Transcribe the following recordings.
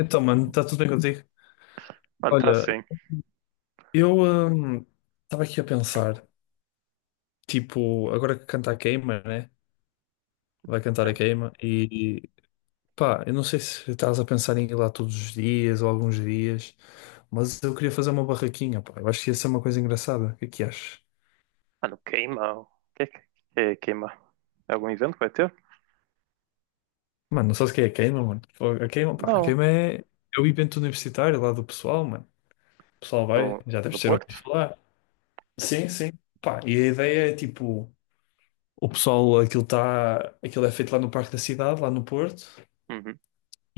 Então, mano, está tudo bem contigo? Mano, tá Olha, sim. eu estava aqui a pensar, tipo, agora que canta a queima, né? Vai cantar a queima e pá, eu não sei se estás a pensar em ir lá todos os dias ou alguns dias, mas eu queria fazer uma barraquinha, pá. Eu acho que ia ser uma coisa engraçada. O que é que achas? Mano, queima. O que que queima? É algum evento que vai ter? Mano, não sabes o que é a queima, mano? A queima, pá, a Não. queima é o evento universitário lá do pessoal, mano. O pessoal vai, No, já no deves ter ouvido Porto? falar. Sim, sim. Pá, e a ideia é tipo. O pessoal, aquilo tá, aquilo é feito lá no Parque da Cidade, lá no Porto, Uhum.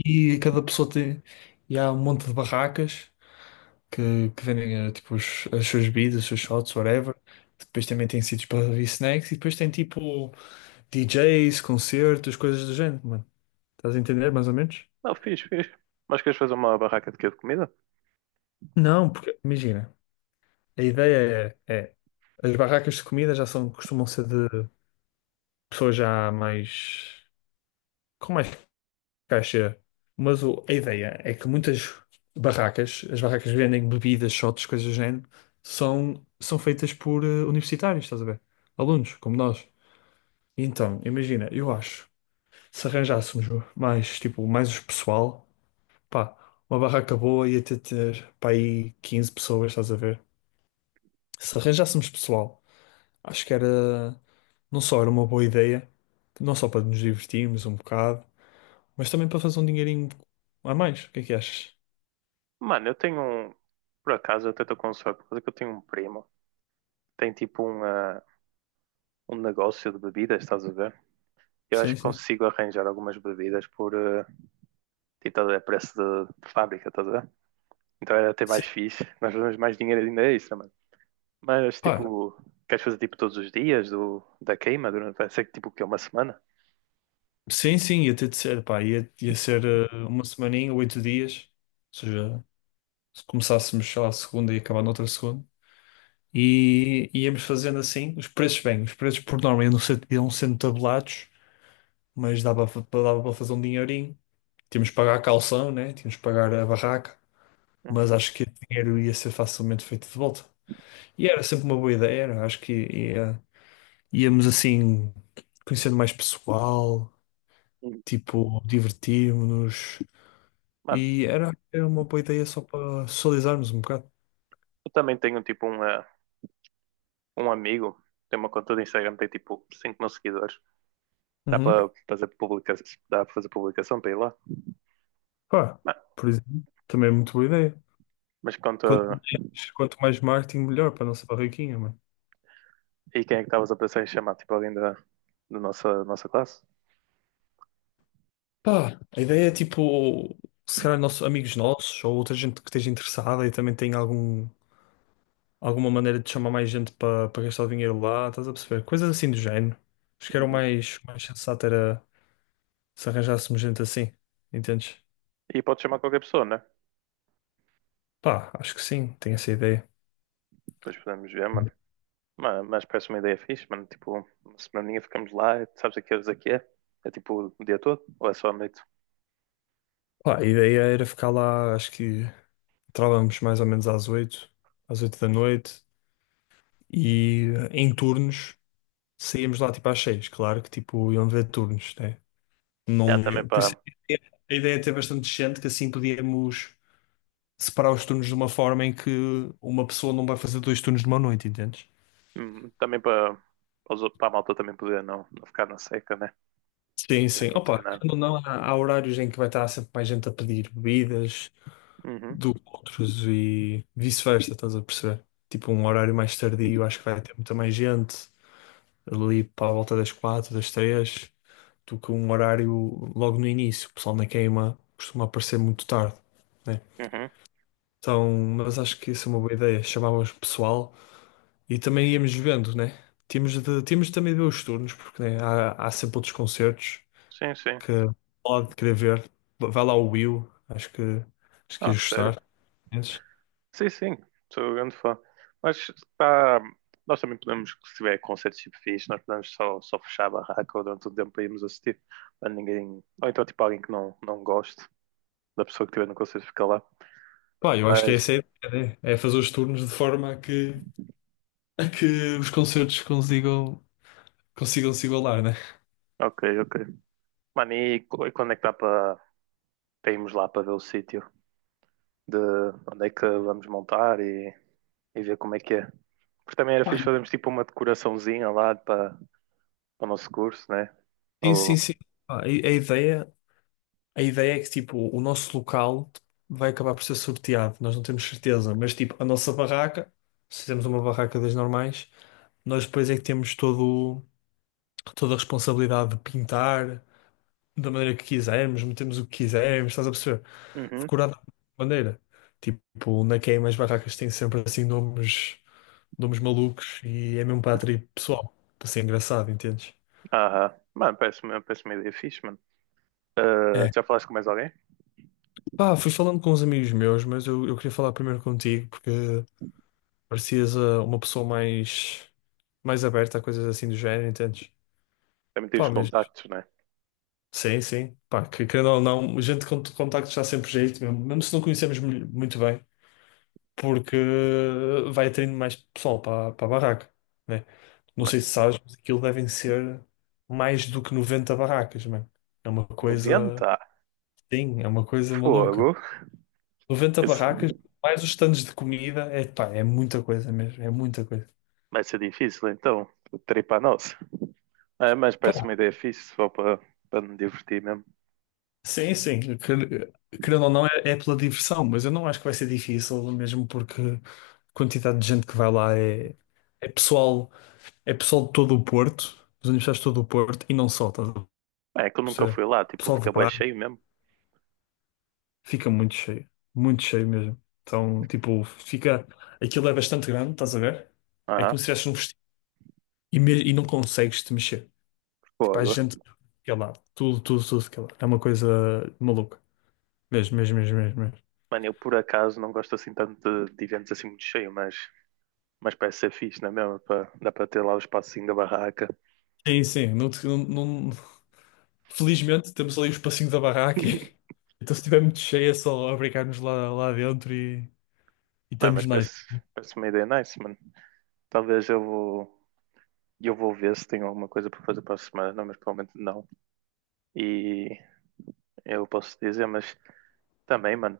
e cada pessoa tem, e há um monte de barracas que vendem tipo, as suas bebidas, os seus shots, whatever. Depois também tem sítios para ver snacks e depois tem tipo DJs, concertos, coisas do género, mano. Estás a entender mais ou menos? Não, fiz. Mas queres fazer uma barraca de quê? De comida? Não, porque imagina, a ideia é as barracas de comida já são, costumam ser de pessoas já mais com mais caixa. Mas a ideia é que muitas barracas, as barracas que vendem bebidas, shots, coisas do género, são feitas por universitários, estás a ver? Alunos, como nós. Então, imagina, eu acho, se arranjássemos mais, tipo, mais os pessoal, pá, uma barraca boa ia ter pá, aí 15 pessoas, estás a ver? Se arranjássemos pessoal, acho que era, não só era uma boa ideia, não só para nos divertirmos um bocado, mas também para fazer um dinheirinho a mais. O que é que achas? Mano, eu tenho um. Por acaso, eu até estou com sorte, por causa que eu tenho um primo. Tem tipo um, ah, um negócio de bebidas, estás a ver? Eu acho Sim, que sim. consigo arranjar algumas bebidas por, ah, tipo, estás a ver, preço de fábrica, estás a ver? Então era até mais Sim, fixe. Nós fazemos mais dinheiro ainda extra. Mas pá, tipo, queres fazer tipo todos os dias da queima durante, vai ser tipo que é uma semana? sim, sim, ia ter de ser, pá, ia ser uma semaninha, 8 dias, ou seja, se começássemos, sei lá, segunda e acabar noutra segunda, e íamos fazendo assim, os preços bem, os preços por norma iam sendo tabelados, mas dava, dava para fazer um dinheirinho, tínhamos que pagar a calção, né, tínhamos que pagar a barraca, mas acho que o dinheiro ia ser facilmente feito de volta, e era sempre uma boa ideia, era, acho que íamos assim, conhecendo mais pessoal. Uhum. Tipo, divertirmos-nos. Mano, E era uma boa ideia só para socializarmos um bocado. eu também tenho tipo um, eh, um amigo, tem uma conta do Instagram, tem tipo 5 mil seguidores. Dá Uhum. para fazer publicação, dá para fazer publicação para ir lá. Pá, Mano, por exemplo, também é muito boa ideia. mas Quanto conta, mais, quanto mais marketing, melhor para a nossa barraquinha, mano. e quem é que estavas a pensar em chamar? Tipo alguém da, da nossa classe? Pá, a ideia é tipo, se calhar nossos, amigos nossos ou outra gente que esteja interessada e também tem algum, alguma maneira de chamar mais gente para gastar o dinheiro lá, estás a perceber? Coisas assim do género. Acho que era o Uhum. mais sensato era se arranjássemos gente assim, entendes? E pode chamar qualquer pessoa, né? Pá, acho que sim, tenho essa ideia. Depois podemos ver, mano. Mas parece uma ideia fixe, mano. Tipo, uma semaninha ficamos lá, e tu sabes a que horas é que é? É tipo o dia todo? Ou é só à noite? Pá, a ideia era ficar lá, acho que entrávamos mais ou menos às oito da noite e, em turnos, saíamos lá tipo às seis. Claro que tipo iam haver turnos, né? É, Não também ia- Por isso para a ideia é ter bastante gente que assim podíamos separar os turnos de uma forma em que uma pessoa não vai fazer dois turnos numa noite, entendes? Também para a malta também poder não ficar na seca, né? Sim, Não vai sim. acontecer Opa, nada. querendo ou não, há horários em que vai estar sempre mais gente a pedir bebidas Uhum, do que outros e vice-versa, estás a perceber? Tipo, um horário mais tardio, acho que vai ter muita mais gente ali para a volta das quatro, das três, do que um horário logo no início. O pessoal na queima costuma aparecer muito tarde, né? uhum. Então, mas acho que isso é uma boa ideia. Chamávamos o pessoal e também íamos vendo, né? Tínhamos de também ver os turnos, porque né, há sempre outros concertos Sim, sim. que pode querer ver. Vai lá o Will, acho que Ah, ia sério. gostar. Mas, Sim, sim, sou um grande fã. Mas tá, nós também podemos, se tiver concertos tipo fixe, nós podemos só fechar a barraca durante o tempo para irmos assistir. Para ninguém. Ou então tipo alguém que não goste da pessoa que estiver no concerto fica lá. pá, eu acho que Mas essa é essa a ideia, né? É fazer os turnos de forma a que os concertos consigam se igualar, né? ok, ok. Mano, e e quando é que dá para irmos lá para ver o sítio de onde é que vamos montar e ver como é que é? Porque também era Pá, fixe fazermos tipo uma decoraçãozinha lá para, para o nosso curso, né? sim, sim, Ou... sim. Ah, A, a ideia, a ideia é que tipo, o nosso local vai acabar por ser sorteado, nós não temos certeza, mas tipo, a nossa barraca, se temos uma barraca das normais, nós depois é que temos toda a responsabilidade de pintar da maneira que quisermos, metemos o que quisermos, estás a perceber? Uhum. Decorar da maneira. Tipo, na queima as barracas têm sempre assim nomes malucos e é mesmo para atrair pessoal, para ser engraçado, entendes? Aham. Mano, parece uma ideia fixe, mano. Ah, É. já falaste com mais alguém? Pá, fui falando com uns amigos meus, mas eu queria falar primeiro contigo porque parecias uma pessoa mais aberta a coisas assim do género, entendes? Também tive os Pá, mas contactos, né? sim, sim. Pá, que querendo ou não, gente com contacto está sempre jeito, mesmo se não conhecemos muito bem, porque vai atraindo mais pessoal para a barraca, né? Não Mas sei se sabes, mas aquilo devem ser mais do que 90 barracas, mano. É uma coisa, 90? sim, é uma coisa maluca. Fogo. 90 Isso barracas, mais os stands de comida, é, pá, é muita coisa mesmo, é muita coisa. vai ser difícil, então. Terei para nós. É, mas parece uma Pá, ideia fixe, só para me divertir mesmo. sim, sim, querendo ou não, é pela diversão, mas eu não acho que vai ser difícil, mesmo porque a quantidade de gente que vai lá é é pessoal de todo o Porto, dos universitários de todo o Porto, e não só, estás a É que eu nunca perceber? fui lá, tipo, Pessoal de fica bué Braga cheio mesmo. fica muito cheio mesmo. Então, tipo, fica, aquilo é bastante grande, estás a ver? É Aham, como se estivesse num vestido e, e não consegues te mexer. Tipo, há fogo. gente de cada lado. Tudo, tudo, tudo de cada lado. É uma coisa maluca. Mesmo, mesmo, mesmo, mesmo, mesmo. Mano, eu por acaso não gosto assim tanto de eventos assim muito cheio, mas parece ser fixe, não é mesmo? Dá para ter lá o espacinho da barraca. Sim, sim. Não, te- não- não- Felizmente temos ali o espacinho da barraca. Então, se estiver muito cheio, é só abrigar-nos lá, lá dentro e Não, estamos mas nice. parece, parece uma ideia nice, mano. Talvez eu vou ver se tenho alguma coisa para fazer para a semana, mas provavelmente não. E eu posso dizer, mas também, mano,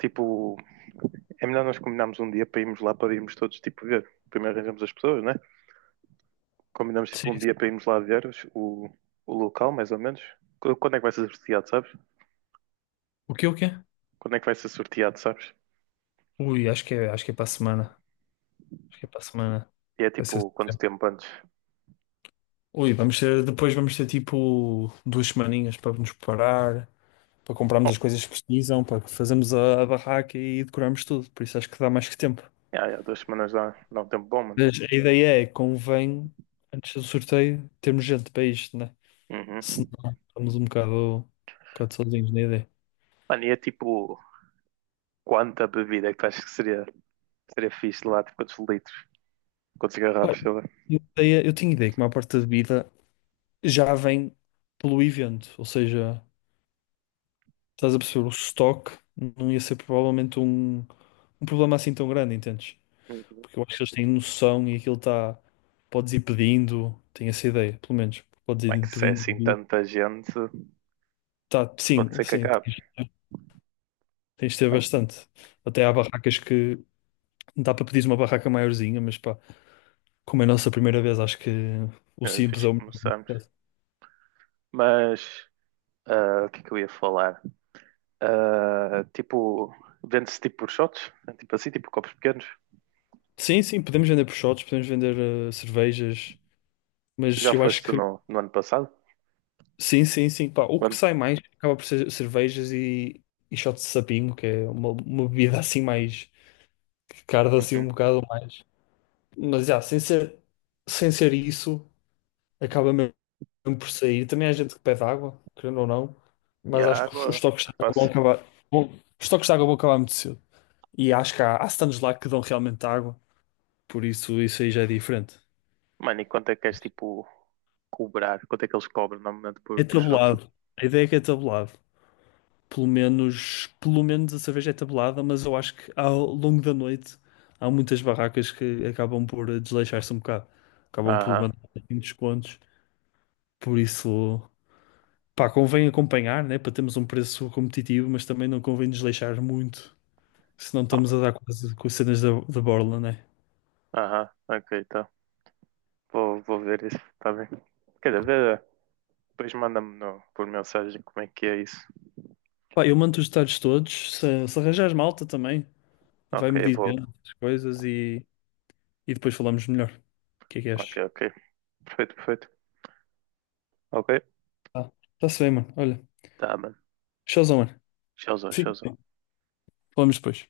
tipo, é melhor nós combinarmos um dia para irmos lá para irmos todos, tipo, ver. Primeiro arranjamos as pessoas, né? Combinamos, tipo, Sim. um dia para irmos lá ver o local, mais ou menos. Quando é que vai ser sorteado, sabes? O que, o quê? Quando é que vai ser sorteado, sabes? Ui, acho que é para a semana. Acho que é para a semana. E é Vai ser tipo, quanto assim. tempo antes? Ui, depois vamos ter tipo duas semaninhas para nos preparar, para comprarmos Oh, as coisas que precisam, para fazermos a barraca e decorarmos tudo. Por isso acho que dá mais que tempo. já, já, duas semanas dá, dá um tempo bom, mano. Mas a ideia é, convém, antes do sorteio, termos gente para isto, né? Uhum. Senão estamos um bocado sozinhos na ideia. Mano, e é tipo, quanta bebida é que tu achas que seria, seria fixe lá? Tipo, quantos litros? Quantas Pá, garrafas? Sei lá. Eu tinha ideia que uma parte da bebida já vem pelo evento, ou seja, estás a perceber, o estoque não ia ser provavelmente um problema assim tão grande, entendes? Uhum. Porque eu acho que eles têm noção e aquilo está. Podes ir pedindo, tenho essa ideia, pelo menos. Podes Como é que ir se é assim pedindo. tanta gente? Tá, Pode sim, ser que sim, acabe. tens de ter Bem, bastante. Até há barracas que. Dá para pedir uma barraca maiorzinha, mas pá, como é a nossa primeira vez, acho que o eh, simples fixe é o que melhor neste começamos. caso. Mas ah, o que é que eu ia falar? Ah, tipo, vende-se tipo por shots? Tipo assim, tipo copos pequenos? Sim, sim, podemos vender proshotes, podemos vender cervejas, Tu mas já eu acho foste que no, no ano passado? sim, sim, sim, pá, o que Quando? sai mais acaba por ser cervejas e shots de sapinho, que é uma bebida assim mais que carda assim um Uhum. bocado mais. Mas já, sem ser isso, acaba mesmo por sair. Também há gente que pede água, querendo ou não, E a mas acho que os água toques de é água vão fácil. acabar. Os toques de água vão acabar muito cedo. E acho que há stands lá que dão realmente água, por isso isso aí já é diferente. Mano, e quanto é que és tipo cobrar? Quanto é que eles cobram normalmente É por shot? tabulado. A ideia é que é tabulado. Pelo menos a cerveja é tabulada, mas eu acho que ao longo da noite há muitas barracas que acabam por desleixar-se um bocado. Acabam por Aham. mandar assim descontos. Por isso, pá, convém acompanhar, né? Para termos um preço competitivo, mas também não convém desleixar muito, senão Ah, estamos a mano. dar quase com as cenas da borla, né? Aham. Ok, tá. Vou, vou ver isso, tá bem. Quer dizer, vê, depois manda-me por mensagem como é que é isso. Pá, eu mando os detalhes todos. Se arranjares malta também, Ok, vai-me eu vou. dizendo as coisas e depois falamos melhor. O que é que Ok, achas? ok. Perfeito, perfeito. Ok? Tá. Tá-se bem, mano. Olha, Tá, mano. showzão, mano. Tchauzão, Fica tchauzão. bem. Falamos depois.